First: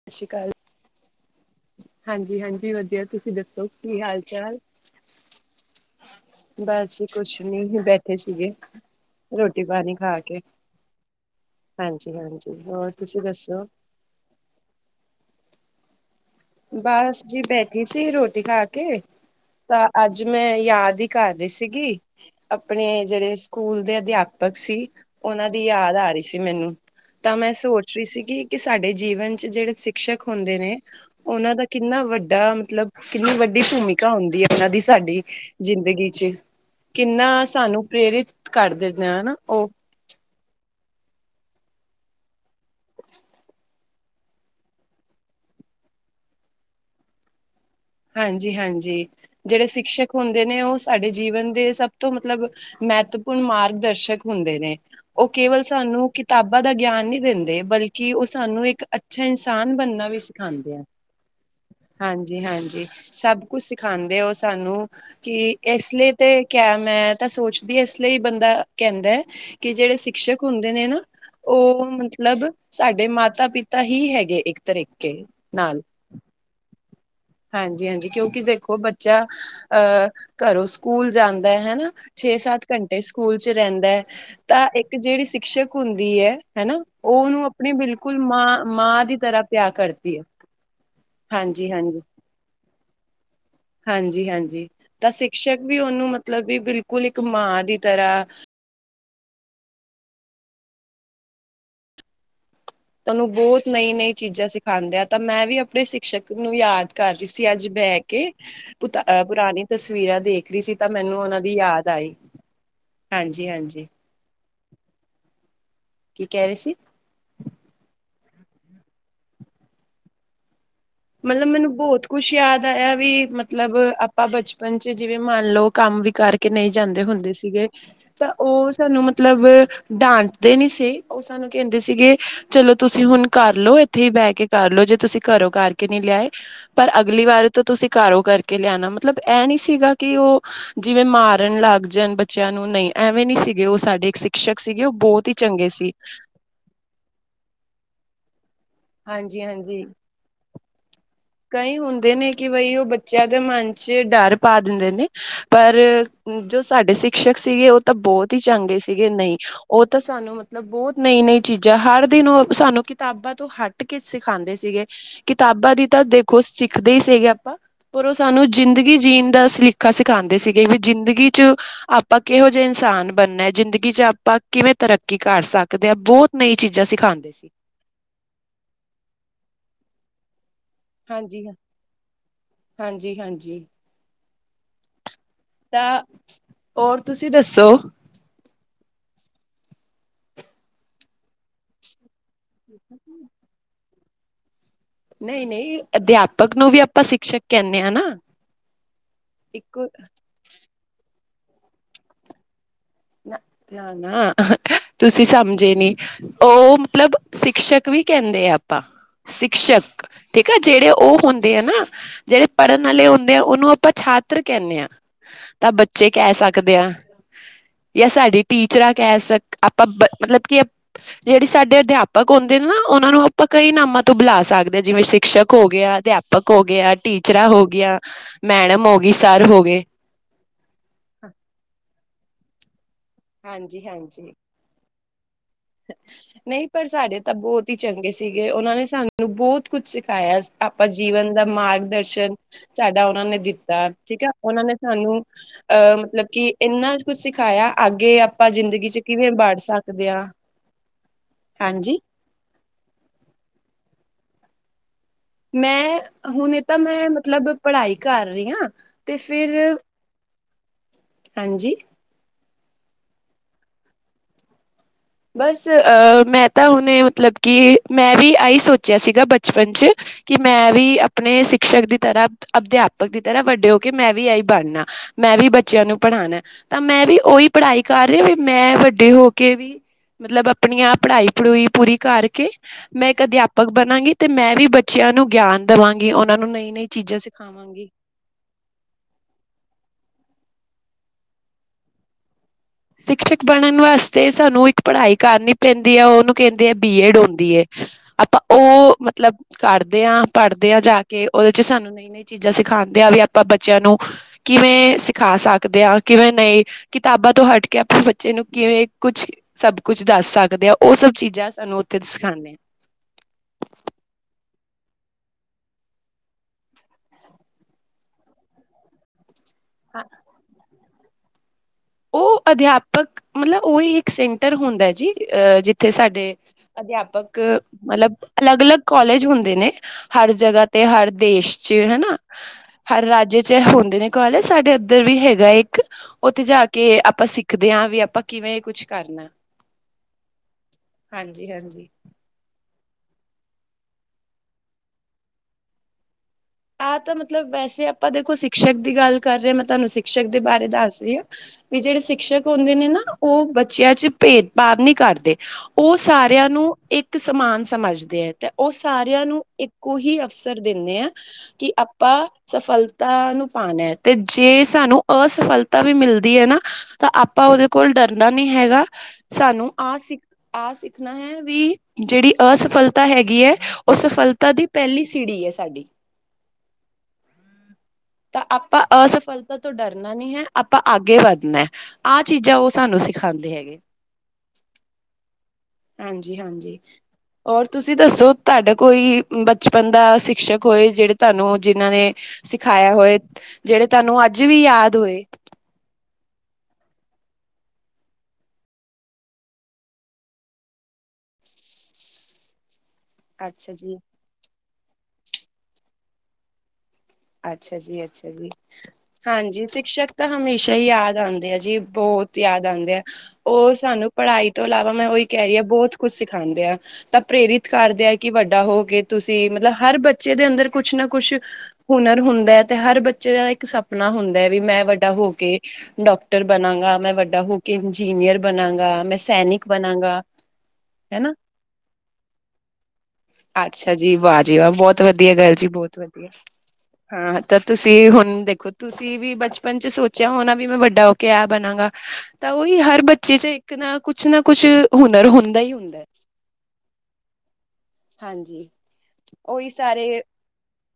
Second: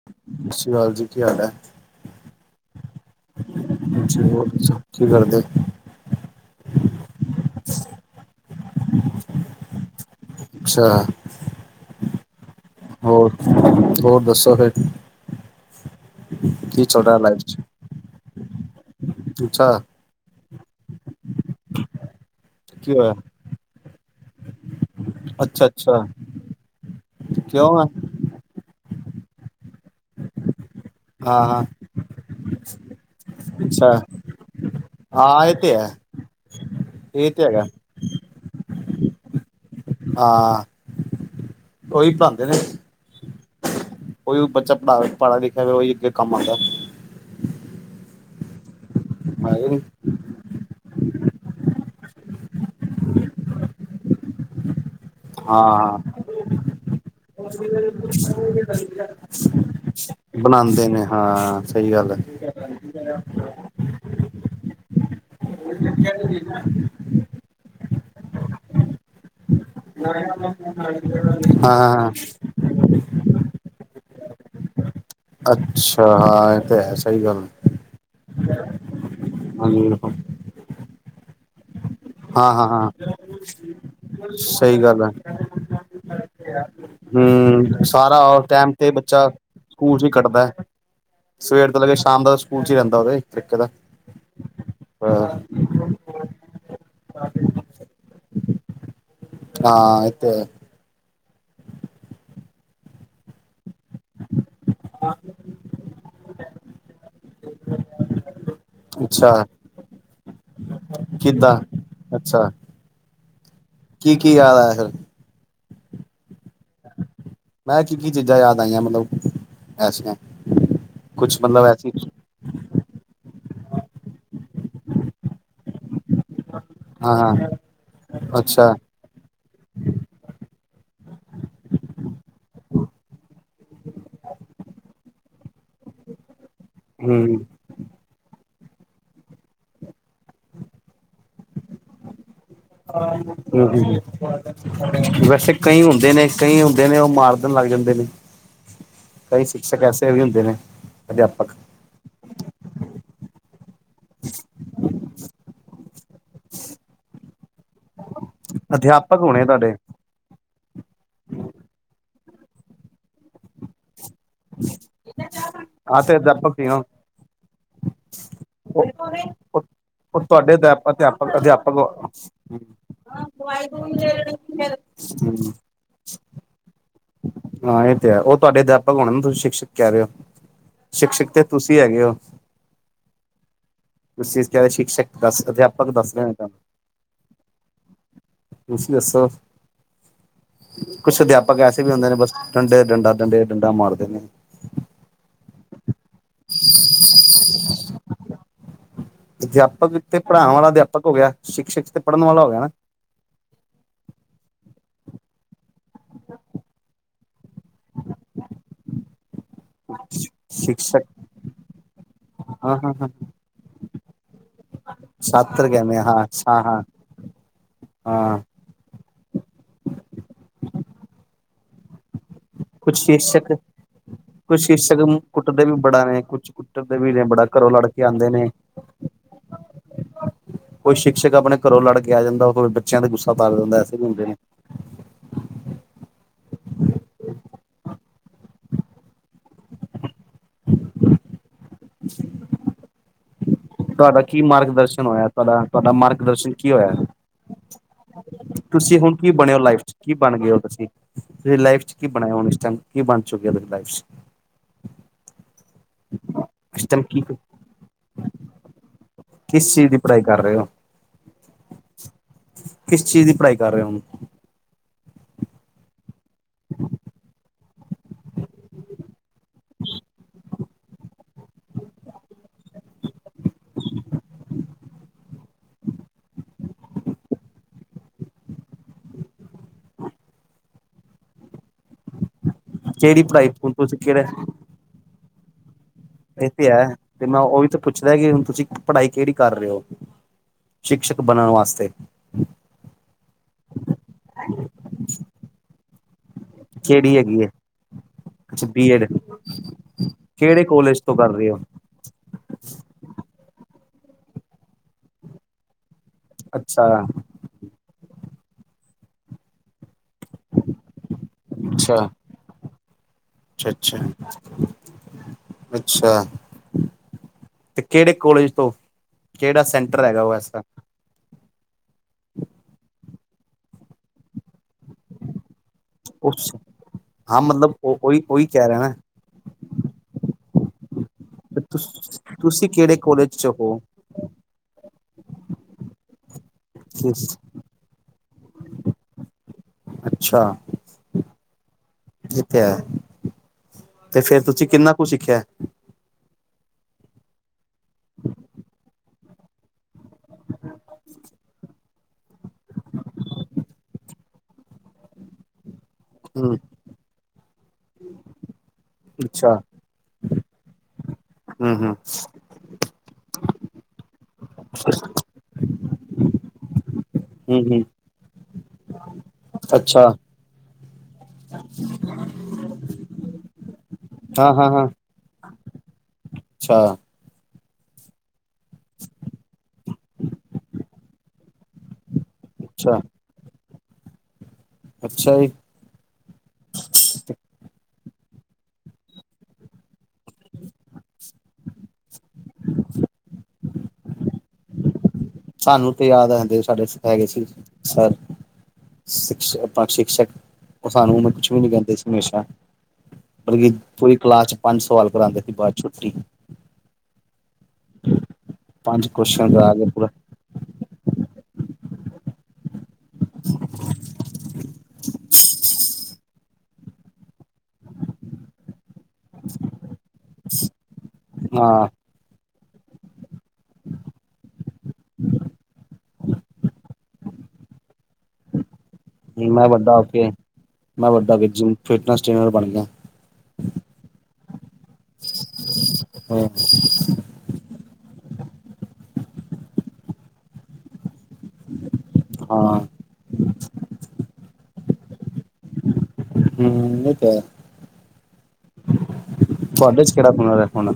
ਸਤਿ ਸ਼੍ਰੀ ਅਕਾਲ ਜੀ ਕੀ ਹਾਲ ਹੈ ਹਾਂਜੀ ਹਾਂਜੀ ਵਧੀਆ ਤੁਸੀਂ ਦੱਸੋ ਕੀ ਹਾਲ ਜੀ ਹੋਰ ਚਾਲ? ਦੱਸੋ, ਕੀ ਕਰਦੇ? ਬਸ ਕੁਛ ਨੀ ਬੈਠੇ ਸੀਗੇ ਰੋਟੀ ਪਾਣੀ ਖਾ ਕੇ। ਅੱਛਾ ਹਾਂਜੀ ਹਾਂਜੀ, ਹੋਰ ਤੁਸੀਂ ਹੋਰ ਦੱਸੋ ਹੋਰ ਦੱਸੋ ਫੇਰ। ਰਿਹਾ ਬਸ ਲਾਈਫ ਜੀ ਚ ਬੈਠੀ ਸੀ ਰੋਟੀ ਖਾ ਕੇ। ਅੱਛਾ, ਤਾਂ ਅੱਜ ਮੈਂ ਯਾਦ ਹੀ ਕਰ ਰਹੀ ਸੀਗੀ ਕੀ ਆਪਣੇ ਹੋਇਆ ਜਿਹੜੇ ਸਕੂਲ ਦੇ ਅਧਿਆਪਕ ਸੀ ਉਹਨਾਂ ਦੀ ਅੱਛਾ ਯਾਦ ਅੱਛਾ ਆ ਰਹੀ ਸੀ ਮੈਨੂੰ ਤਾਂ ਮੈਂ ਕਿਉਂ ਹੈ ਸੋਚ ਰਹੀ ਸੀ ਕਿ। ਸਾਡੇ ਜੀਵਨ ਚ ਜਿਹੜੇ ਸ਼ਿਕਸ਼ਕ ਹੁੰਦੇ ਨੇ। ਹਾਂ ਉਹਨਾਂ ਹਾਂ ਦਾ ਕਿੰਨਾ ਵੱਡਾ ਮਤਲਬ ਕਿੰਨੀ ਵੱਡੀ ਅੱਛਾ ਭੂਮਿਕਾ ਹੁੰਦੀ ਐ ਉਹਨਾਂ ਦੀ ਸਾਡੀ। ਹਾਂ ਇਹ ਤੇ ਹੈ ਜ਼ਿੰਦਗੀ ਚ ਇਹ ਤੇ ਕਿੰਨਾ ਹੈਗਾ ਸਾਨੂੰ ਪ੍ਰੇਰਿਤ ਕਰ ਦਿੰਦੇ ਹਨਾ ਓ ਹਾਂ ਉਹੀ ਬਣਾਂਦੇ ਨੇ। ਕੋਈ ਬੱਚਾ ਪੜਾ ਪੜ੍ਹ ਲਿਖਿਆ ਫਿਰ ਉਹੀ ਅੱਗੇ ਕੰਮ ਆਂਦਾ। ਹਾਂਜੀ ਹਾਂਜੀ, ਹੈ ਜਿਹੜੇ ਕਿ ਨਹੀਂ? ਸ਼ਿਕਸ਼ਕ ਹੁੰਦੇ ਨੇ ਉਹ ਸਾਡੇ ਜੀਵਨ ਦੇ ਸਭ ਤੋਂ ਮਤਲਬ ਮਹੱਤਵਪੂਰਨ ਮਾਰਗ ਦਰਸ਼ਕ ਹੁੰਦੇ ਨੇ। ਉਹ ਕੇਵਲ ਹਾਂ ਸਾਨੂੰ ਕਿਤਾਬਾਂ ਦਾ ਗਿਆਨ ਨਹੀਂ ਦਿੰਦੇ ਬਲਕਿ ਉਹ ਸਾਨੂੰ ਇੱਕ ਅੱਛਾ ਇਨਸਾਨ ਬਣਨਾ ਵੀ ਸਿ, ਬਣਾਂਦੇ ਨੇ ਹਾਂ ਸਹੀ ਗੱਲ ਆ। ਹਾਂਜੀ-ਹਾਂਜੀ ਸਭ ਕੁਛ ਸਿਖਾਂਦੇ ਆ ਓ ਸਾਨੂੰ ਕਿ ਇਸ ਲਈ ਤੇ ਕਿਆ ਮੈਂ ਤਾਂ ਸੋਚਦੀ ਇਸ ਲਈ ਬੰਦਾ ਕਹਿੰਦਾ। ਕਿ ਜਿਹੜੇ ਸ਼ਿਕਸ਼ਕ ਹੁੰਦੇ ਨੇ ਨਾ ਹਾਂ ਉਹ ਹਾਂ, ਮਤਲਬ ਸਾਡੇ ਮਾਤਾ ਪਿਤਾ ਤਾਂ ਹੀ ਹੈਗੇ ਇੱਕ ਤਰੀਕੇ ਨਾਲ। ਅੱਛਾ ਹਾਂ, ਇਹ ਤਾਂ ਹੈ ਸਹੀ ਗੱਲ। ਹਾਂਜੀ ਹਾਂਜੀ, ਕਿਉਂਕਿ ਦੇਖੋ ਬੱਚਾ ਅਹ ਹਾਂਜੀ ਘਰੋਂ ਸਕੂਲ ਜਾਂਦਾ ਹੈ ਹਨਾ। ਛੇ ਹਾਂ ਸੱਤ ਹਾਂ ਹਾਂ ਘੰਟੇ ਸਕੂਲ ਚ ਰਹਿੰਦਾ ਤਾਂ ਸਹੀ ਇੱਕ ਗੱਲ ਜਿਹੜੀ ਹੈ ਸ਼ਿਕਸ਼ਕ ਹੁੰਦੀ ਐ ਹਨਾ। ਉਹ ਉਹਨੂੰ ਆਪਣੀ ਹਮ ਸਾਰਾ ਬਿਲਕੁਲ ਮਾਂ ਟਾਈਮ ਤੇ ਮਾਂ ਦੀ ਬੱਚਾ ਤਰ੍ਹਾਂ ਪਿਆਰ ਸਕੂਲ ਚ ਹੀ ਕਰਦੀ ਐ। ਕੱਟਦਾ ਹੈ। ਸਵੇਰ ਹਾਂਜੀ ਤੋਂ ਲਗੇ ਹਾਂਜੀ, ਸ਼ਾਮ ਦਾ ਸਕੂਲ ਚ ਹੀ ਰਹਿੰਦਾ ਉਹਦੇ ਤਰੀਕੇ ਦਾ ਹਾਂਜੀ ਹਾਂਜੀ, ਤਾਂ ਸਿਕਸ਼ਕ ਵੀ ਉਹਨੂੰ ਮਤਲਬ ਵੀ ਬਿਲਕੁਲ ਇੱਕ ਮਾਂ ਦੀ ਤਰ੍ਹਾਂ ਹਾਂ, ਏ ਤੇ ਹੈ। ਤੁਹਾਨੂੰ ਬਹੁਤ ਨਈ ਨਈ ਚੀਜ਼ਾਂ ਸਿਖਾਦੇ ਆਂ ਤਾਂ ਮੈਂ ਵੀ ਆਪਣੇ ਸ਼ਿਕਸ਼ਕ ਨੂੰ ਯਾਦ ਕਰ ਰਹੀ ਸੀ ਅੱਜ ਬਹਿ ਕੇ। ਕੇ ਪੁਤਾ ਅੱਛਾ ਪੁਰਾਣੀ ਤਸਵੀਰਾਂ ਦੇਖ ਰਹੀ ਸੀ ਤਾਂ ਮੈਨੂੰ ਉਹਨਾ ਦੀ ਕਿੱਦਾਂ ਯਾਦ ਆਈ। ਅੱਛਾ ਹਾਂਜੀ ਹਾਂਜੀ, ਕੀ ਕੀ ਯਾਦ ਆਇਆ ਫਿਰ ਕੀ ਕਹਿ ਰਹੇ ਸੀ। ਮੈਂ ਕੀ ਕੀ ਚੀਜ਼ਾਂ ਯਾਦ ਆਈਆਂ ਮਤਲਬ ਐਸੀਆਂ। ਕੁਛ ਮਤਲਬ ਮੈਨੂੰ ਐਸੀ ਬਹੁਤ ਕੁਛ ਯਾਦ ਆਇਆ ਵੀ ਮਤਲਬ ਆਪਾਂ ਬਚਪਨ ਚ ਜਿਵੇਂ ਮੰਨ ਲਓ ਕੰਮ ਵੀ ਕਰਕੇ ਕੀ ਨਹੀ ਜਾਂਦੇ ਹਾਂ ਹੁੰਦੇ ਹਾਂ ਸੀਗੇ ਤਾਂ ਉਹ ਅੱਛਾ ਸਾਨੂੰ ਮਤਲਬ ਡਾਂਟਦੇ ਨੀ ਸੀ ਸਾਨੂੰ ਕਹਿੰਦੇ ਸੀਗੇ ਚਲੋ ਤੁਸੀਂ ਹੁਣ ਕਰ ਲਓ ਇੱਥੇ ਹੀ ਬਹਿ ਕੇ ਕਰ ਲਓ ਜੇ ਤੁਸੀਂ ਘਰੋ ਕਰਕੇ ਨਹੀਂ ਲਿਆਏ ਪਰ ਅਗਲੀ ਹਮ ਵਾਰ ਤਾਂ ਤੁਸੀਂ ਘਰੋਂ ਕਰਕੇ ਲਿਆਣਾ ਮਤਲਬ ਇਹ ਨੀ ਸੀਗਾ ਕਿ ਉਹ ਜਿਵੇਂ ਮਾਰਨ ਲੱਗ ਜਾਣ ਬੱਚਿਆਂ ਨੂੰ ਨਹੀਂ। ਐਵੇਂ ਨੀ ਸੀਗੇ ਉਹ ਹਮ ਸਾਡੇ ਇੱਕ ਸ਼ਿਕਸ਼ਕ ਸੀਗੇ ਉਹ ਬਹੁਤ ਹੀ ਵੈਸੇ ਚੰਗੇ ਕਈ ਸੀ ਹੁੰਦੇ ਨੇ। ਕਈ ਹੁੰਦੇ ਨੇ ਉਹ ਮਾਰ ਦੇਣ ਲੱਗ ਜਾਂਦੇ ਨੇ ਹਾਂਜੀ ਕਈ ਸ਼ਿਕਸ਼ਕ ਹਾਂਜੀ ਐਸੇ ਵੀ ਹੁੰਦੇ ਨੇ। ਅਧਿਆਪਕ। ਹੁੰਦੇ ਨੇ ਕਿ ਬਈ ਉਹ ਬੱਚਿਆਂ ਦੇ ਮਨ ਚ ਡਰ ਪਾ ਦਿੰਦੇ ਨੇ ਪਰ ਜੋ ਸਾਡੇ ਸ਼ਿਕਸ਼ਕ ਸੀਗੇ ਉਹ ਤਾਂ ਬਹੁਤ ਹੀ ਚੰਗੇ ਸੀਗੇ ਅਧਿਆਪਕ ਨਹੀਂ ਹੋਣੇ ਤੁਹਾਡੇ ਉਹ ਤਾਂ ਸਾਨੂੰ ਮਤਲਬ ਬਹੁਤ ਨਈ ਨਈ ਚੀਜ਼ਾਂ ਹਰ ਦਿਨ ਉਹ ਸਾਨੂੰ ਕਿਤਾਬਾਂ ਤੋਂ ਹੱਟ ਕੇ ਸਿਖਾਉਂਦੇ ਸੀਗੇ ਕਿਤਾਬਾਂ ਦੀ ਆ ਤਾਂ ਤੇ ਦੇਖੋ ਅਧਿਆਪਕ ਹੋ ਸਿੱਖਦੇ ਹੀ ਸੀਗੇ ਆਪਾਂ ਪਰ ਉਹ ਸਾਨੂੰ ਜ਼ਿੰਦਗੀ ਜੀਣ ਦਾ ਸ ਲਿਖਾ ਸੀ ਉਹ ਖਾਂਦੇ ਤੁਹਾਡੇ ਸੀਗੇ ਅਧਿਆ ਵੀ ਜ਼ਿੰਦਗੀ ਅਧਿਆਪਕ ਚ ਅਧਿਆਪਕ ਆਪਾਂ ਕਿਹੋ ਜਿਹੇ ਇਨਸਾਨ ਬਣਨਾ ਜ਼ਿੰਦਗੀ ਚ ਆਪਾਂ ਕਿਵੇਂ ਤਰੱਕੀ ਕਰ ਸਕਦੇ ਆ ਬਹੁਤ ਨਈ ਚੀਜ਼ਾਂ ਸਿਖਾਉਂਦੇ ਸੀ। ਹਾਂ ਇਹ ਤੇ ਹੈ ਉਹ ਤੁਹਾਡੇ ਅਧਿਆਪਕ ਹੋਣਾ ਨਾ ਤੁਸੀਂ ਸ਼ਿਕਸ਼਼ਿਕ ਕਹਿ ਰਹੇ ਹੋ। ਸ਼ਿਕਸ਼ਿਕ ਤੇ ਹਾਂਜੀ ਤੁਸੀਂ ਹੈਗੇ ਹੋ ਹਾਂਜੀ ਹਾਂਜੀ ਤੁਸੀਂ ਸ਼ਿਕਸ਼ਕ ਦੱਸ ਅਧਿਆਪਕ ਤਾਂ ਦੱਸਦੇ ਮ ਤੁਹਾਨੂੰ। ਹੋਰ ਤੁਸੀਂ ਦੱਸੋ ਤੁਸੀਂ ਦੱਸੋ ਕੁਛ ਅਧਿਆਪਕ ਐਸੇ ਇਸੇ ਵੀ ਹੁੰਦੇ ਨੇ ਬਸ ਡੰਡੇ ਡੰਡਾ ਡੰਡੇ ਡੰਡਾ ਮਾਰਦੇ ਨੇ। ਨਹੀਂ, ਨਹੀਂ ਅਧਿਆਪਕ ਨੂੰ ਵੀ ਆਪਾਂ ਸਿਕਸ਼ਕ ਕਹਿੰਦੇ ਹ ਨਾ ਇੱਕੋ ਅਧਿਆਪਕ ਤੇ ਪੜ੍ਹਾਨ ਵਾਲਾ ਅਧਿਆਪਕ ਹੋ ਗਿਆ ਸ਼ਿਕਸ਼ਕ ਤੇ ਪੜ੍ਹਨ ਵਾਲਾ ਹੋ ਗਿਆ ਨਾ। ਨਾ, ਨਾ ਤੁਸੀਂ ਸਮਝੇ ਨੀ ਉਹ ਮਤਲਬ ਸਿਕਸ਼ਕ ਵੀ ਕਹਿੰਦੇ ਆ ਆਪਾਂ, ਸ਼ਿਕਸ਼ਕ ਠੀਕ ਆ ਜਿਹੜੇ ਸ਼ਿਕਸ਼ਕ ਉਹ ਹੁੰਦੇ ਆ ਨਾ ਜਿਹੜੇ ਹਾਂ ਪੜ੍ਹਨ ਹਾਂ ਹਾਂ ਵਾਲੇ ਹੁੰਦੇ ਆ, ਉਹਨੂੰ ਆਪਾਂ ਛਾਤਰ ਕਹਿੰਦੇ ਹਾਂ ਛਾਤਰ ਤਾਂ ਕਹਿੰਦੇ ਆ ਬੱਚੇ ਹਾਂ ਕਹਿ ਸਕਦੇ ਹਾਂ ਜਾਂ ਹਾਂ ਸਾਡੇ ਟੀਚਰਾਂ ਕਹਿ ਸਕ, ਆਪਾਂ ਮਤਲਬ ਕਿ ਜਿਹੜੀ ਸਾਡੇ ਅਧਿਆਪ ਅਧਿਆਪਕ ਹੁੰਦੇ ਨੇ ਨਾ ਕੁਛ ਉਹਨਾਂ ਨੂੰ ਆਪਾਂ ਸ਼ੀਰਸ਼ਕ ਕਈ ਨਾਮਾਂ ਤੋਂ ਬੁਲਾ ਕੁਛ ਸਕਦੇ ਹਾਂ, ਸ਼ਿਕਸ਼ਕ ਜਿਵੇਂ ਸ਼ਿਕਸ਼ਕ ਕੁੱਟਦੇ ਹੋ ਵੀ ਗਿਆ ਬੜਾ ਨੇ ਅਧਿਆਪਕ ਪਕ ਕੁਛ ਹੋ ਗਿਆ ਕੁੱਟਦੇ ਵੀ ਨੇ ਬੜਾ ਟੀਚਰਾਂ ਹੋ ਘਰੋਂ ਲੜ ਗਿਆਂ ਕੇ ਆਉਂਦੇ ਨੇ ਮੈਡਮ ਹੋ ਗਈ ਸਰ ਹੋ ਗਏ ਕੋਈ ਸ਼ਿਕਸ਼ਕ ਆਪਣੇ ਘਰੋਂ ਲੜ ਕੇ ਆ ਜਾਂਦਾ ਉਹ ਬੱਚਿਆਂ ਦਾ ਗੁੱਸਾ ਉਤਾਰ ਦਿੰਦਾ ਏਸੇ ਵੀ ਹੁਣਦੇ ਹਾਂਜੀ-ਹਾਂਜੀ ਨੇ ਹ [inaudible] ਨਹੀ ਪਰ ਸਾਡੇ ਤਾਂ ਬਹੁਤ ਹੀ ਚੰਗੇ ਸੀਗੇ ਉਹਨਾਂ ਨੇ ਸਾਨੂੰ ਬਹੁਤ ਕੁਛ ਸਿਖਾਇਆ ਆਪਾਂ ਜੀਵਨ ਦਾ ਮਾਰਗ ਦਰਸ਼ਨ ਸਾਡਾ ਉਹਨਾਂ ਨੇ ਦਿੱਤਾ ਤੁਹਾਡਾ ਠੀਕ ਹੈ, ਕੀ ਉਹਨਾਂ ਨੇ ਮਾਰਗਦਰਸ਼ਨ ਸਾਨੂੰ ਹੋਇਆ ਤੁਹਾਡਾ ਤੁਹਾਡਾ ਅਹ ਮਤਲਬ ਕਿ ਮਾਰਗਦਰਸ਼ਨ ਕੀ ਹੋਇਆ ਇੰਨਾ ਕੁਛ ਸਿਖਾਇਆ ਅੱਗੇ ਆਪਾਂ ਜ਼ਿੰਦਗੀ ਚ ਕਿਵੇਂ ਵੜ ਸਕਦੇ ਹਾਂ ਤੁ ਤੁਸੀਂ ਲਾਈਫ ਚ ਹਾਂਜੀ ਕੀ ਬਣਾਯਾ ਹੁਨ ਇਸ ਟਾਈਮ, ਕੀ ਬਣ ਚੁੱਕੇ ਹੁਨ ਲਾਈਫ ਚ ਮੈਂ ਹੁਣੇ ਤਾਂ ਇਸ ਟਾਈਮ ਮੈਂ ਕੀ ਮਤਲਬ ਪੜ੍ਹਾਈ ਕਰ ਰਹੀ ਹਾਂ ਤੇ ਫਿਰ ਕਿਸ ਚੀਜ਼ ਦੀ ਪੜ੍ਹਾਈ ਕਰ ਰਹੇ ਹੋ ਹਾਂਜੀ ਕਿਸ ਚੀਜ਼ ਦੀ ਪੜ੍ਹਾਈ ਕਰ ਰਹੇ ਹੋ ਹੁਣ ਬਸ ਅਹ ਮੈਂ ਤਾਂ ਹੁਣੇ ਮਤਲਬ ਕਿ ਮੈਂ ਵੀ ਆਹੀ ਸੋਚਿਆ ਸੀਗਾ ਬਚਪਨ ਚ ਕਿ ਮੈਂ ਵੀ ਆਪਣੇ ਸ਼ਿਕਸ਼ਕ ਦੀ ਤਰ੍ਹਾਂ ਅਧਿਆਪ ਪਕ ਦੀ ਤਰ੍ਹਾਂ ਵੱਡੇ ਹੋ ਕੇ ਮੈਂ ਵੀ ਇਹੀ ਬਣਨਾ ਮੈਂ ਵੀ ਬੱਚਿਆਂ ਨੂੰ ਪੜ੍ਹਾਉਣਾ, ਤਾਂ ਮੈਂ ਵੀ ਉਹੀ ਪੜ੍ਹਾਈ ਕਰ ਰਹੀ ਵੀ ਮੈਂ ਵੱਡੇ ਹੋ ਕੇ ਵੀ ਮਤਲਬ ਆਪਨੀਆਂ ਪੜ੍ਹਾਈ ਪੜ੍ਹੂਈ ਪੂਰੀ ਕਰਕੇ ਮੈਂ ਇੱਕ ਕਿਹੜੀ ਪੜ੍ਹਾਈ ਅਧਿਆਪਕ ਹੁਣ ਤੁਸੀਂ ਬਨਾਗੀ ਤੇ ਕਿਹੜੇ ਮੈਂ ਵੀ ਬੱਚਿਆਂ ਨੂੰ ਗਿਆਨ ਦੇਵਾਂਗੀ, ਉਹਨਾਂ ਇਹ ਨੂੰ ਤੇ ਨਈ- ਹੈ ਨਈ ਚੀਜ਼ਾਂ ਤੇ ਮੈਂ ਉਹੀ ਤਾਂ ਸਿਖਾਵਾਂਗੀ ਪੁੱਛਦਾ ਕਿ ਹੁਣ ਤੁਸੀਂ ਪੜ੍ਹਾਈ ਕਿਹੜੀ ਕਰ ਰਹੇ ਹੋ, ਸ਼ਿਕਸ਼ਕ ਬਣਨ ਵਾਸਤੇ ਸਿਕਸ਼ਕ ਬਣਨ ਵਾਸਤੇ ਸਾਨੂੰ ਇੱਕ ਪੜ੍ਹਾਈ ਕਰਨੀ ਪੈਂਦੀ ਹੈ ਉਹਨੂੰ ਕਹਿੰਦੇ ਆ ਬੀ, ਏਡ ਕਿਹੜੀ ਹੈਗੀ ਹੈ ਹੁੰਦੀ ਆਪਾਂ ਅੱਛਾ ਉਹ ਬੀਐਡ ਮਤਲਬ ਕਾਰਦੇ ਹਾਂ ਕਿਹੜੇ ਪੜ੍ਹਦੇ ਹਾਂ ਕੋਲਜ ਜਾ ਤੋਂ ਕੇ ਕਰ ਰਹੇ ਉਹਦੇ ਹੋ ਚ ਸਾਨੂੰ ਨਈ ਨਈ ਚੀਜ਼ਾਂ ਸਿਖਾਉਂਦੇ ਆ ਵੀ ਆਪਾਂ ਬੱਚਿਆਂ ਨੂੰ ਕਿਵੇਂ ਸਿਖਾ ਸਕਦੇ ਹਾਂ ਕਿਵੇਂ ਨਈ ਅੱਛਾ ਕਿਤਾਬਾਂ ਤੋਂ ਹਟ ਕੇ ਆਪਣੇ ਬੱਚੇ ਨੂੰ ਕਿਵੇਂ ਕੁਛ, ਸਭ ਕੁਛ ਦੱਸ ਸਕਦੇ ਆ ਉਹ ਸਭ ਚੀਜ਼ਾਂ ਤੁਹਾਨੂੰ ਉੇਥੇ ਸਿਖਾਉਣ ਦੇ ਅੱਛਾ, ਅੱਛਾ, ਅੱਛਾ ਤੇ ਕਿਹੜੇ ਕਾਲਜ ਤੋਂ, ਕਿਹੜਾ ਸੈਂਟਰ ਹੈਗਾ ਏਸਾ ਉਹ ਅਧਿਆਪਕ, ਮਤਲਬ ਉਹੀ ਇੱਕ ਸੈਂਟਰ ਹੁੰਦਾ ਜੀ ਅ ਜ ਉੱਥੇ ਸਾਡੇ ਅਧਿਆਪਕ, ਹਾਂ ਮਤਲਬ ਉਹੀ ਉਹੀ ਅਲੱਗ, ਕਹਿ ਰਿਹਾ ਅਲੱਗ ਨਾ ਕਾਲਜ ਹੁੰਦੇ ਨੇ ਹਰ ਜਗ੍ਹਾ ਤੇ ਹਰ ਦੇਸ਼ ਚ ਹੈਨਾ, ਤੁਸੀਂ ਕਿਹੜੇ ਹਰ ਕੋਲਜ ਰਾਜੇ ਚ ਹੋ ਹੁੰਦੇ ਨੇ ਕਲਜ ਸਾਡੇ ਉਧਰ ਵੀ ਹੈਗਾ ਇੱਕ, ਉੱਥੇ ਜਾ ਕੇ ਆਪਾਂ ਸਿੱਖ ਰਖਦੇ ਹਾਂ ਵੀ ਆਪਾਂ ਕਿਵੇਂ ਇਹ ਕੁਛ ਕਰਨਾ ਅੱਛਾ- ਹਾਂਜੀ, ਹਾਂਜੀ ਸਿਖਿਆ, ਤੇ ਫੇਰ ਤੁਸੀ ਕਿੰਨਾ ਕੁ ਸਿੱਖਿਆ ਆਹ ਤਾਂ ਮਤਲਬ ਵੈਸੇ ਆਪਾਂ ਦੇਖੋ ਸਿਕਸ਼ਕ ਦੀ ਗੱਲ ਕਰ ਰਹੇ ਹਾਂ, ਮੈਂ ਤੁਹਾਨੂੰ ਸਿਕਸ਼ਕ ਦੇ ਬਾਰੇ ਦੱਸ ਰਹੀ ਹਾਂ ਵੀ ਜਿਹੜੇ ਸ਼ਿਕਸ਼ਕ ਹੁੰਦੇ ਨੇ ਨਾ ਉਹ ਬੱਚਿਆਂ ਚ ਭੇਦਭਾਵ ਨਹੀ ਕਰਦੇ ਉਹ ਸਾਰਿਆਂ ਹਮ ਨੂੰ ਇੱਕ ਸਮਾਨ ਸਮਝਦੇ ਹੈ, ਤੇ ਉਹ ਸਾਰਿਆਂ ਨੂੰ ਅੱਛਾ ਇੱਕ ਕੋ ਹੀ ਅਵਸਰ ਦਿੰਦੇ ਆ, ਕਿ ਹਮ ਹਮ ਆਪਾਂ ਸਫਲਤਾ ਨੂੰ ਪਾਉਣਾ ਤੇ ਜੇ ਸਾਨੂੰ ਅਸਫਲਤਾ ਵੀ ਮਿਲਦੀ ਹੈ ਨਾ, ਤਾਂ ਆਪਾਂ ਉਹਦੇ ਹਮ ਹਮ ਕੋਲ ਡਰ ਨਹੀਂ ਹੈਗਾ, ਸਾਨੂੰ ਆ ਅੱਛਾ ਸਿੱਖ ਆਹ ਸਿੱਖਣਾ ਹੈ ਵੀ ਜਿਹੜੀ ਅਸਫਲਤਾ ਹੈਗੀ ਹੈ, ਉਹ ਸਫਲਤਾ ਹਾਂ ਦੀ ਹਾਂ ਹਾਂ ਪਹਿਲੀ ਸੀੜੀ ਹੈ ਸਾਡੀ ਅੱਛਾ ਤਾਂ ਆਪਾਂ ਅਸਫਲਤਾ ਤੋਂ ਡਰਨਾ ਨਹੀ ਹੈ ਆਪਾਂ ਅੱਗੇ ਵੱਧਣਾ, ਆਹ ਚੀਜ਼ਾਂ ਉਹ ਸਾਨੂੰ ਅੱਛਾ ਸਿਖਾ ਖਾਂਦੇ ਹੈਗੇ ਅੱਛਾ ਜੀ। ਹਾਂਜੀ, ਹਾਂਜੀ। ਠ [unintelligible] [unintelligible] ਔਰ ਤੁਸੀਂ ਦੱਸੋ ਤੁਹਾਡਾ ਕੋਈ ਬਚਪਨ ਦਾ ਸ਼ਿਕਸ਼ਕ ਹੋਏ ਜਿਹੜੇ ਤੁਹਾਨੂੰ ਜਿਨਾਂ ਨੇ ਸਿਖਾਇਆ ਹੋਏ, ਜਿਹੜੇ ਤੁਹਾਨੂੰ ਅੱਜ ਵੀ ਯਾਦ ਹੋਏ। ਸਾਨੂੰ ਤੇ ਯਾਦ ਆਉਂਦੇ ਸਾਡੇ ਹੈਗੇ ਸੀ ਸਰ ਸ਼ ਆਪਣਾ ਸ਼ਿਕਸ਼ਕ, ਉਹ ਸਾਨੂੰ ਕੁਛ ਵੀ ਨੀ ਕਹਿੰਦੇ ਸੀ ਹਮੇਸ਼ਾ ਅੱਛਾ ਮਤਲਬ ਜੀ ਪੂਰੀ ਕਲਾਸ ਚ ਪੰਜ ਸਵਾਲ ਕਰਾਉਂਦੇ ਸੀ ਬਾਅਦ ਛੁੱਟੀ ਅੱਛਾ ਜੀ, ਅੱਛਾ ਜੀ ਪੰਜ ਕੁਸ਼ਚਨ ਹਾਂਜੀ ਕਰਾ ਕੇ ਪੂਰਾ ਸਿਕਸ਼ਕ ਤਾਂ ਹਮੇਸ਼ਾ ਹੀ ਯਾਦ ਆਉਂਦੇ ਆ ਜੀ ਬਹੁਤ ਯਾਦ ਆਉਂਦੇ ਆ ਉਹ ਸਾਨੂੰ ਪੜ੍ਹਾਈ ਤੋਂ ਇਲਾਵਾ ਮੈਂ ਉਹੀ ਕਹਿ ਰਹੀ ਹਾਂ ਬਹੁਤ ਕੁਛ ਸਿਖਾਉਦੇ ਆਂ। ਤਾਂ ਪ੍ਰੇਰਿਤ ਕਰਦੇ ਹੈ ਕਿ ਵੱਡਾ ਹੋ ਕੇ ਤੁਸੀਂ ਮਤਲਬ ਹਰ ਬੱਚੇ ਦੇ ਅੰਦਰ ਕੁਛ ਨਾ ਕੁਛ ਹਾਂ ਹੁਨਰ ਹੁੰਦਾ ਹੈ ਤੇ ਹਰ ਬੱਚੇ ਦਾ ਇੱਕ ਸਪਨਾ ਹੁੰਦਾ ਹੈ। ਵੀ ਮੈਂ ਵੱਡਾ ਹੋ ਕੇ ਡਾਕਟਰ ਬਣਾਂਗਾ ਮੈਂ ਵੱਡਾ ਹੋ ਕੇ ਇੰਜੀਨੀਅਰ ਬਣਾਂਗਾ ਮੈਂ ਮੈਂ ਸੈਨਿਕ ਵੱਡਾ ਹੋ ਬਣਾਂਗਾ ਕੇ, ਮੈਂ ਹਨਾ ਵੱਡਾ ਜਿਮ ਫਿਟਨੈਸ ਟ੍ਰਰੇਨਰ ਬਣ ਗਿਆ ਅੱਛਾ ਜੀ ਵਾਹ ਜੀ ਵਾਹ ਬਹੁਤ ਵਧੀਆ ਗੱਲ ਜੀ ਬਹੁਤ ਵਧੀਆ। ਹਾਂ ਹਾਂ, ਤਾਂ ਤੁਸੀਂ ਹੁਣ ਦੇਖੋ ਤੁਸੀਂ ਵੀ ਬਚਪਨ ਚ ਸੋਚਿਆ ਹੋਣਾ ਵੀ ਮੈਂ ਵੱਡਾ ਹੋ ਕੇ ਆ ਬਣਾਂਗਾ। ਤਾਂ ਉਹੀ ਹਰ ਬੱਚੇ ਚ ਇੱਕ ਨਾ ਕੁਛ ਨਾ ਕੁਛ ਹੁਨਰ ਹੁੰਦਾ ਹੀ ਹੁੰਦਾ। ਹੂੰ, ਇਹ ਤਾਂ ਹੈ। ਹਾਂਜੀ, ਉਹੀ ਤੁਹਾਡੇ ਚ ਸਾਰੇ ਕਿਹੜਾ ਹੁਨਰ ਹੈ ਹੁਣ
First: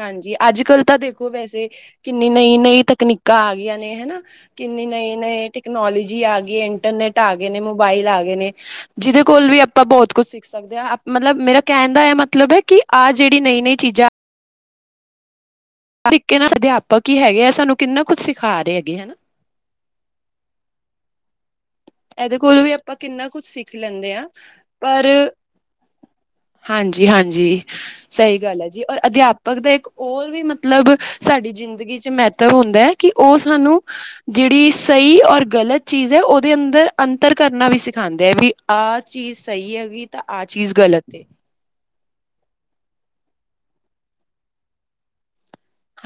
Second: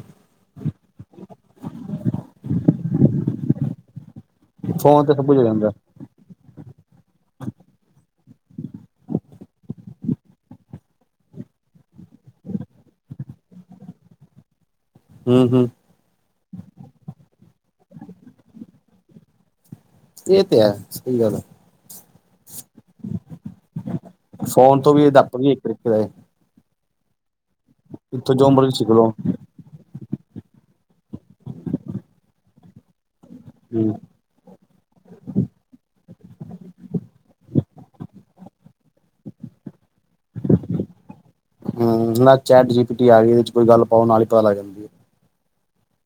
ਹਾਂਜੀ, ਅੱਜ ਕੱਲ੍ਹ ਤਾਂ ਦੇਖੋ ਵੈਸੇ ਕਿੰਨੀ ਨਈ- ਨਈ ਤਕਨੀਕਾਂ ਆ ਗਈਆਂ ਨੇ ਹਨਾ ਕਿੰਨੀ ਫੋਨ ਤੇ ਨਈ- ਸਭ ਕੁਝ ਹੋ ਨਈ ਜਾਂਦਾ ਟੈਕਨੋਲੋਜੀ ਆ ਗਈ। ਇੰਟਰਨੈਟ ਆ ਗਏ ਨੇ, ਮੋਬਾਇਲ ਆ ਗਏ ਨੇ, ਜਿਹਦੇ ਕੋਲ ਵੀ ਆਪਾਂ ਬਹੁਤ ਕੁੱਛ ਸਿੱਖ ਸਕਦੇ ਹੈ, ਮਤਲਬ ਮੇਰਾ ਕਹਿਣ ਦਾ ਇਹ ਮਤਲਬ ਹੈ ਕਿ ਆਹ ਜਿਹੜੀ ਨਈਂ- ਨਈਂ ਚੀਜ਼ਾਂ ਹੁ, ਹੁ ਤਰੀਕੇ ਨਾਲ ਅਧਿਆਪਕ ਹੀ ਹੈਗੇ ਆ ਸਾਨੂੰ ਕਿੰਨਾ ਕੁੱ ਸਿਖਾ ਰਹੇ ਹੈਗੇ ਹਨਾ ਇਹ ਆ ਸਹੀ ਗਲ ਏ ਇਹਦੇ ਕੋਲੌ ਵੀ ਆਪਾਂ ਕਿੰਨਾ ਕੁੱਝ ਸਿੱਖ ਲੈਂਦੇ ਹਾਂ। ਸੋਨ ਤੋਂ ਵੀ ਪਰ ਅਧਿਆਪਕ ਵੀ ਠੀਕ ਰਹੇ ਹਾਂਜੀ, ਹਾਂਜੀ ਇੱਥੋਂ ਸਹੀ ਜੋ ਗੱਲ ਹੈ ਮਰਜ਼ੀ ਜੀ ਸਿੱਖ ਔਰ ਲੋ ਅਧਿਆਪਕ ਪਰ ਇੱਕ ਹੋਰ ਵੀ ਮਤਲਬ ਸਾਡੀ ਜ਼ਿੰਦਗੀ ਚ ਮਹੱਤਵ ਹੁੰਦਾ ਹੈ ਕਿ ਉਹ ਸਾਨੂੰ ਹੂੰ ਜਿਹੜੀ ਸਹੀ ਔਰ ਗਲਤ ਚੀਜ਼ ਹੈ ਉਹਦੇ ਅੰ ਅੰਤਰ ਕਰਨਾ ਵੀ ਸਿਖਾਉਂਦੇ ਹੈ ਵੀ ਆਹ ਚੀਜ਼ ਸਹੀ ਹੈਗੀ ਤਾਂ ਆਹ ਚੀਜ਼ ਗਲਤ ਹੂੰ ਨਾ ਚੈਟ ਜੀ ਪੀ ਟੀ ਆ ਗਏ ਇਹਦੇ ਚ ਕੋਈ ਗੱਲ ਪਾਓ ਨਾਲ ਹੀ ਪਤਾ ਲੱਗ ਜਾਂਦਾ।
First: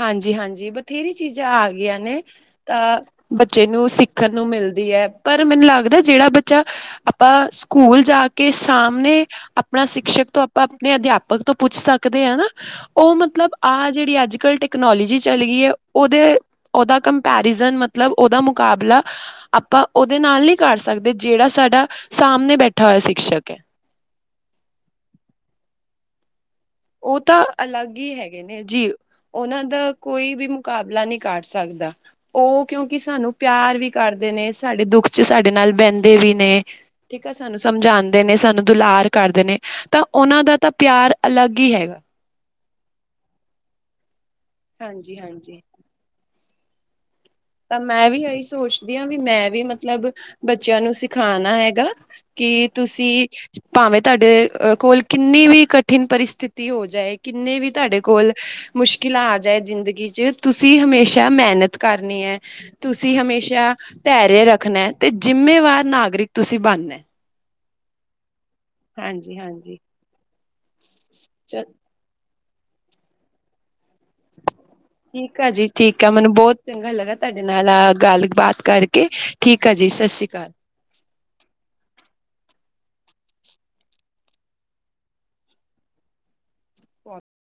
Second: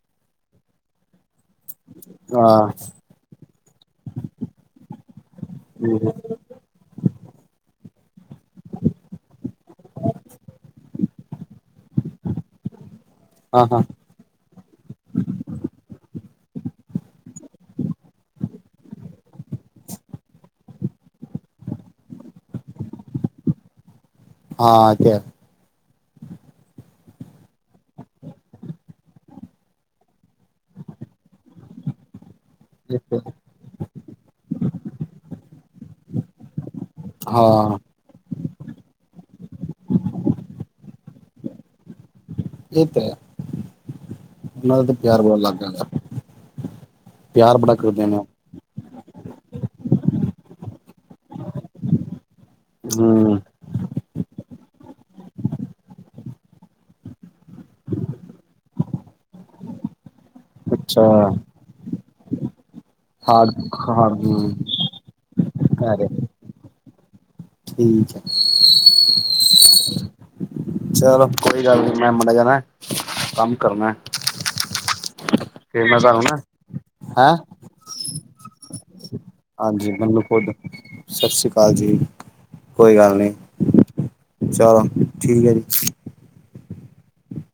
ਹਾਂਜੀ, ਹਾਂਜੀ ਬਥੇਰੀ ਚੀਜ਼ਾਂ ਆ ਗਈਆਂ ਨੇ ਹਾਂ ਤਾਂ ਬੱਚੇ ਨੂੰ ਸਿੱਖਣ ਨੂੰ ਮਿਲਦੀ ਹੈ ਪਰ ਮੈਨੂੰ ਲੱਗਦਾ ਜਿਹੜਾ ਬ ਚ, ਆਪਾਂ ਸਕੂਲ ਜਾ ਕੇ ਸਾਹਮਣੇ ਆਪਣਾ ਸਿਕਸ਼ਕ ਤੋਂ ਆਪਾਂ ਆਪਣੇ ਅਧਿਆਪਕ ਤੋਂ ਪੁੱਛ ਸਕਦੇ ਹ ਨਾ ਉਹ ਮਤਲਬ ਹਾਂ ਹਾਂ ਆਹ ਜਿਹੜੀ ਅੱਜ ਕੱਲ ਟੈਕਨੋਲੋਜੀ ਚੱਲ ਗਈ ਹੈ ਉਹਦੇ ਉਹਦਾ ਕੰਪੈਰਿਜ਼ਨ ਮਤਲਬ ਉਹਦਾ ਮੁਕਾਬਲਾ ਆਪਾਂ ਉਹਦੇ ਨਾਲ ਨਹੀਂ ਕਰ ਸਕਦੇ ਜਿਹੜਾ ਸਾਡਾ ਸਾਹਮਣੇ ਬੈਠਾ ਹੋਇਆ ਸ਼ਿਕਸ਼ਕ ਹੈ। ਹਾਂ ਆ ਗਇਆ ਉਹ ਤਾਂ ਅਲੱਗ ਹੀ ਹੈਗੇ ਨੇ ਜੀ ਉਹਨਾਂ ਦਾ ਕੋਈ ਵੀ ਮੁਕਾਬਲਾ ਨਹੀਂ ਕਰ ਸਕਦਾ। ਉਹ ਕਿਉਂਕਿ ਹੈ। ਸਾਨੂੰ ਪਿਆਰ ਵੀ ਕਰਦੇ ਨੇ ਸਾਡੇ ਦੁੱਖ ਚ ਸਾਡੇ ਨਾਲ ਬਹਿੰਦੇ ਵੀ ਨੇ ਠੀਕ ਆ ਸਾਨੂੰ ਹਾਂ ਸਮਝਾਉਂਦੇ ਨੇ ਸਾਨੂੰ ਦੁਲਾਰ ਕਰਦੇ ਨੇ ਤਾਂ ਉਹਨਾਂ ਦਾ ਤਾਂ ਪਿਆਰ ਅਲੱਗ ਦੀ ਹੈਗਾ ਇਹ ਤੇ ਹੈ ਉਹਨਾਂ ਦਾ ਤੇ ਹਾਂਜੀ ਪਿਆਰ ਬਹੁਤ ਹਾਂਜੀ ਲੱਗ ਜਾਂਦਾ। ਤਾਂ ਮੈਂ ਵੀ ਇਹੀ ਸੋਚਦੀ ਹਾਂ ਵੀ ਮੈਂ ਵੀ ਮਤਲਬ ਬੱਚਿਆਂ ਨੂੰ ਸਿਖਾਣਾ ਹੈਗਾ। ਕਿ ਤੁਸੀਂ ਹੂੰ ਭਾਵੇਂ ਤੁਹਾਡੇ ਕੋਲ ਕਿੰਨੀ ਵੀ ਕਠਿਨ ਪਰਿਸਥਿਤੀ ਹੋ ਜਾਏ ਕਿੰਨੀ ਵੀ ਤੁਹਾਡੇ ਕੋਲ ਮੁਸ਼ਕਿਲਾਂ ਆ ਜਾਏ ਜ਼ਿੰਦਗੀ ਚ ਤੁਸੀਂ ਅੱਛਾ ਹਮੇਸ਼ਾ ਮਿਹਨਤ ਕਰਨੀ ਹੈ। ਤੁਸੀਂ ਹਾਰ ਹਮੇਸ਼ਾ ਹਾਰ ਧਰਿਅ ਹੂੰ। ਰੱਖਣਾ ਤੇ ਜਿੰਮੇਵਾਰ ਅਰੇ ਨਾਗਰਿਕ ਤੁਸੀਂ ਬਣਨਾ। ਠੀਕ ਹੈ ਹਾਂਜੀ ਹਾਂਜੀ ਚਲੋ ਚ ਕੋਈ ਗੱਲ ਨੀ। ਮੈਂ ਮਾੜਾ ਜਾ ਨਾ ਕੰਮ ਕਰਨਾ। ਠੀਕ ਆ ਜੀ ਫਿਰ ਮੈਂ ਠੀਕ ਆ ਤੁਹਾਨੂੰ ਮੈਨੂੰ ਨਾ ਬਹੁਤ ਚੰਗਾ ਲੱਗਾ ਹੈਂ ਤੁਹਾਡੇ ਨਾਲ ਆ ਗੱਲਬਾਤ ਕਰਕੇ ਠੀਕ ਆ ਜੀ ਹਾਂਜੀ ਸਤਿ ਮੈਨੂੰ ਸ਼੍ਰੀ ਅਕਾਲ। ਖੁਦ ਸਤਿ ਸ੍ਰੀ ਅਕਾਲ ਜੀ ਕੋਈ ਗੱਲ ਨੀ। ਚਲੋ ਠੀਕ ਹੈ ਜੀ।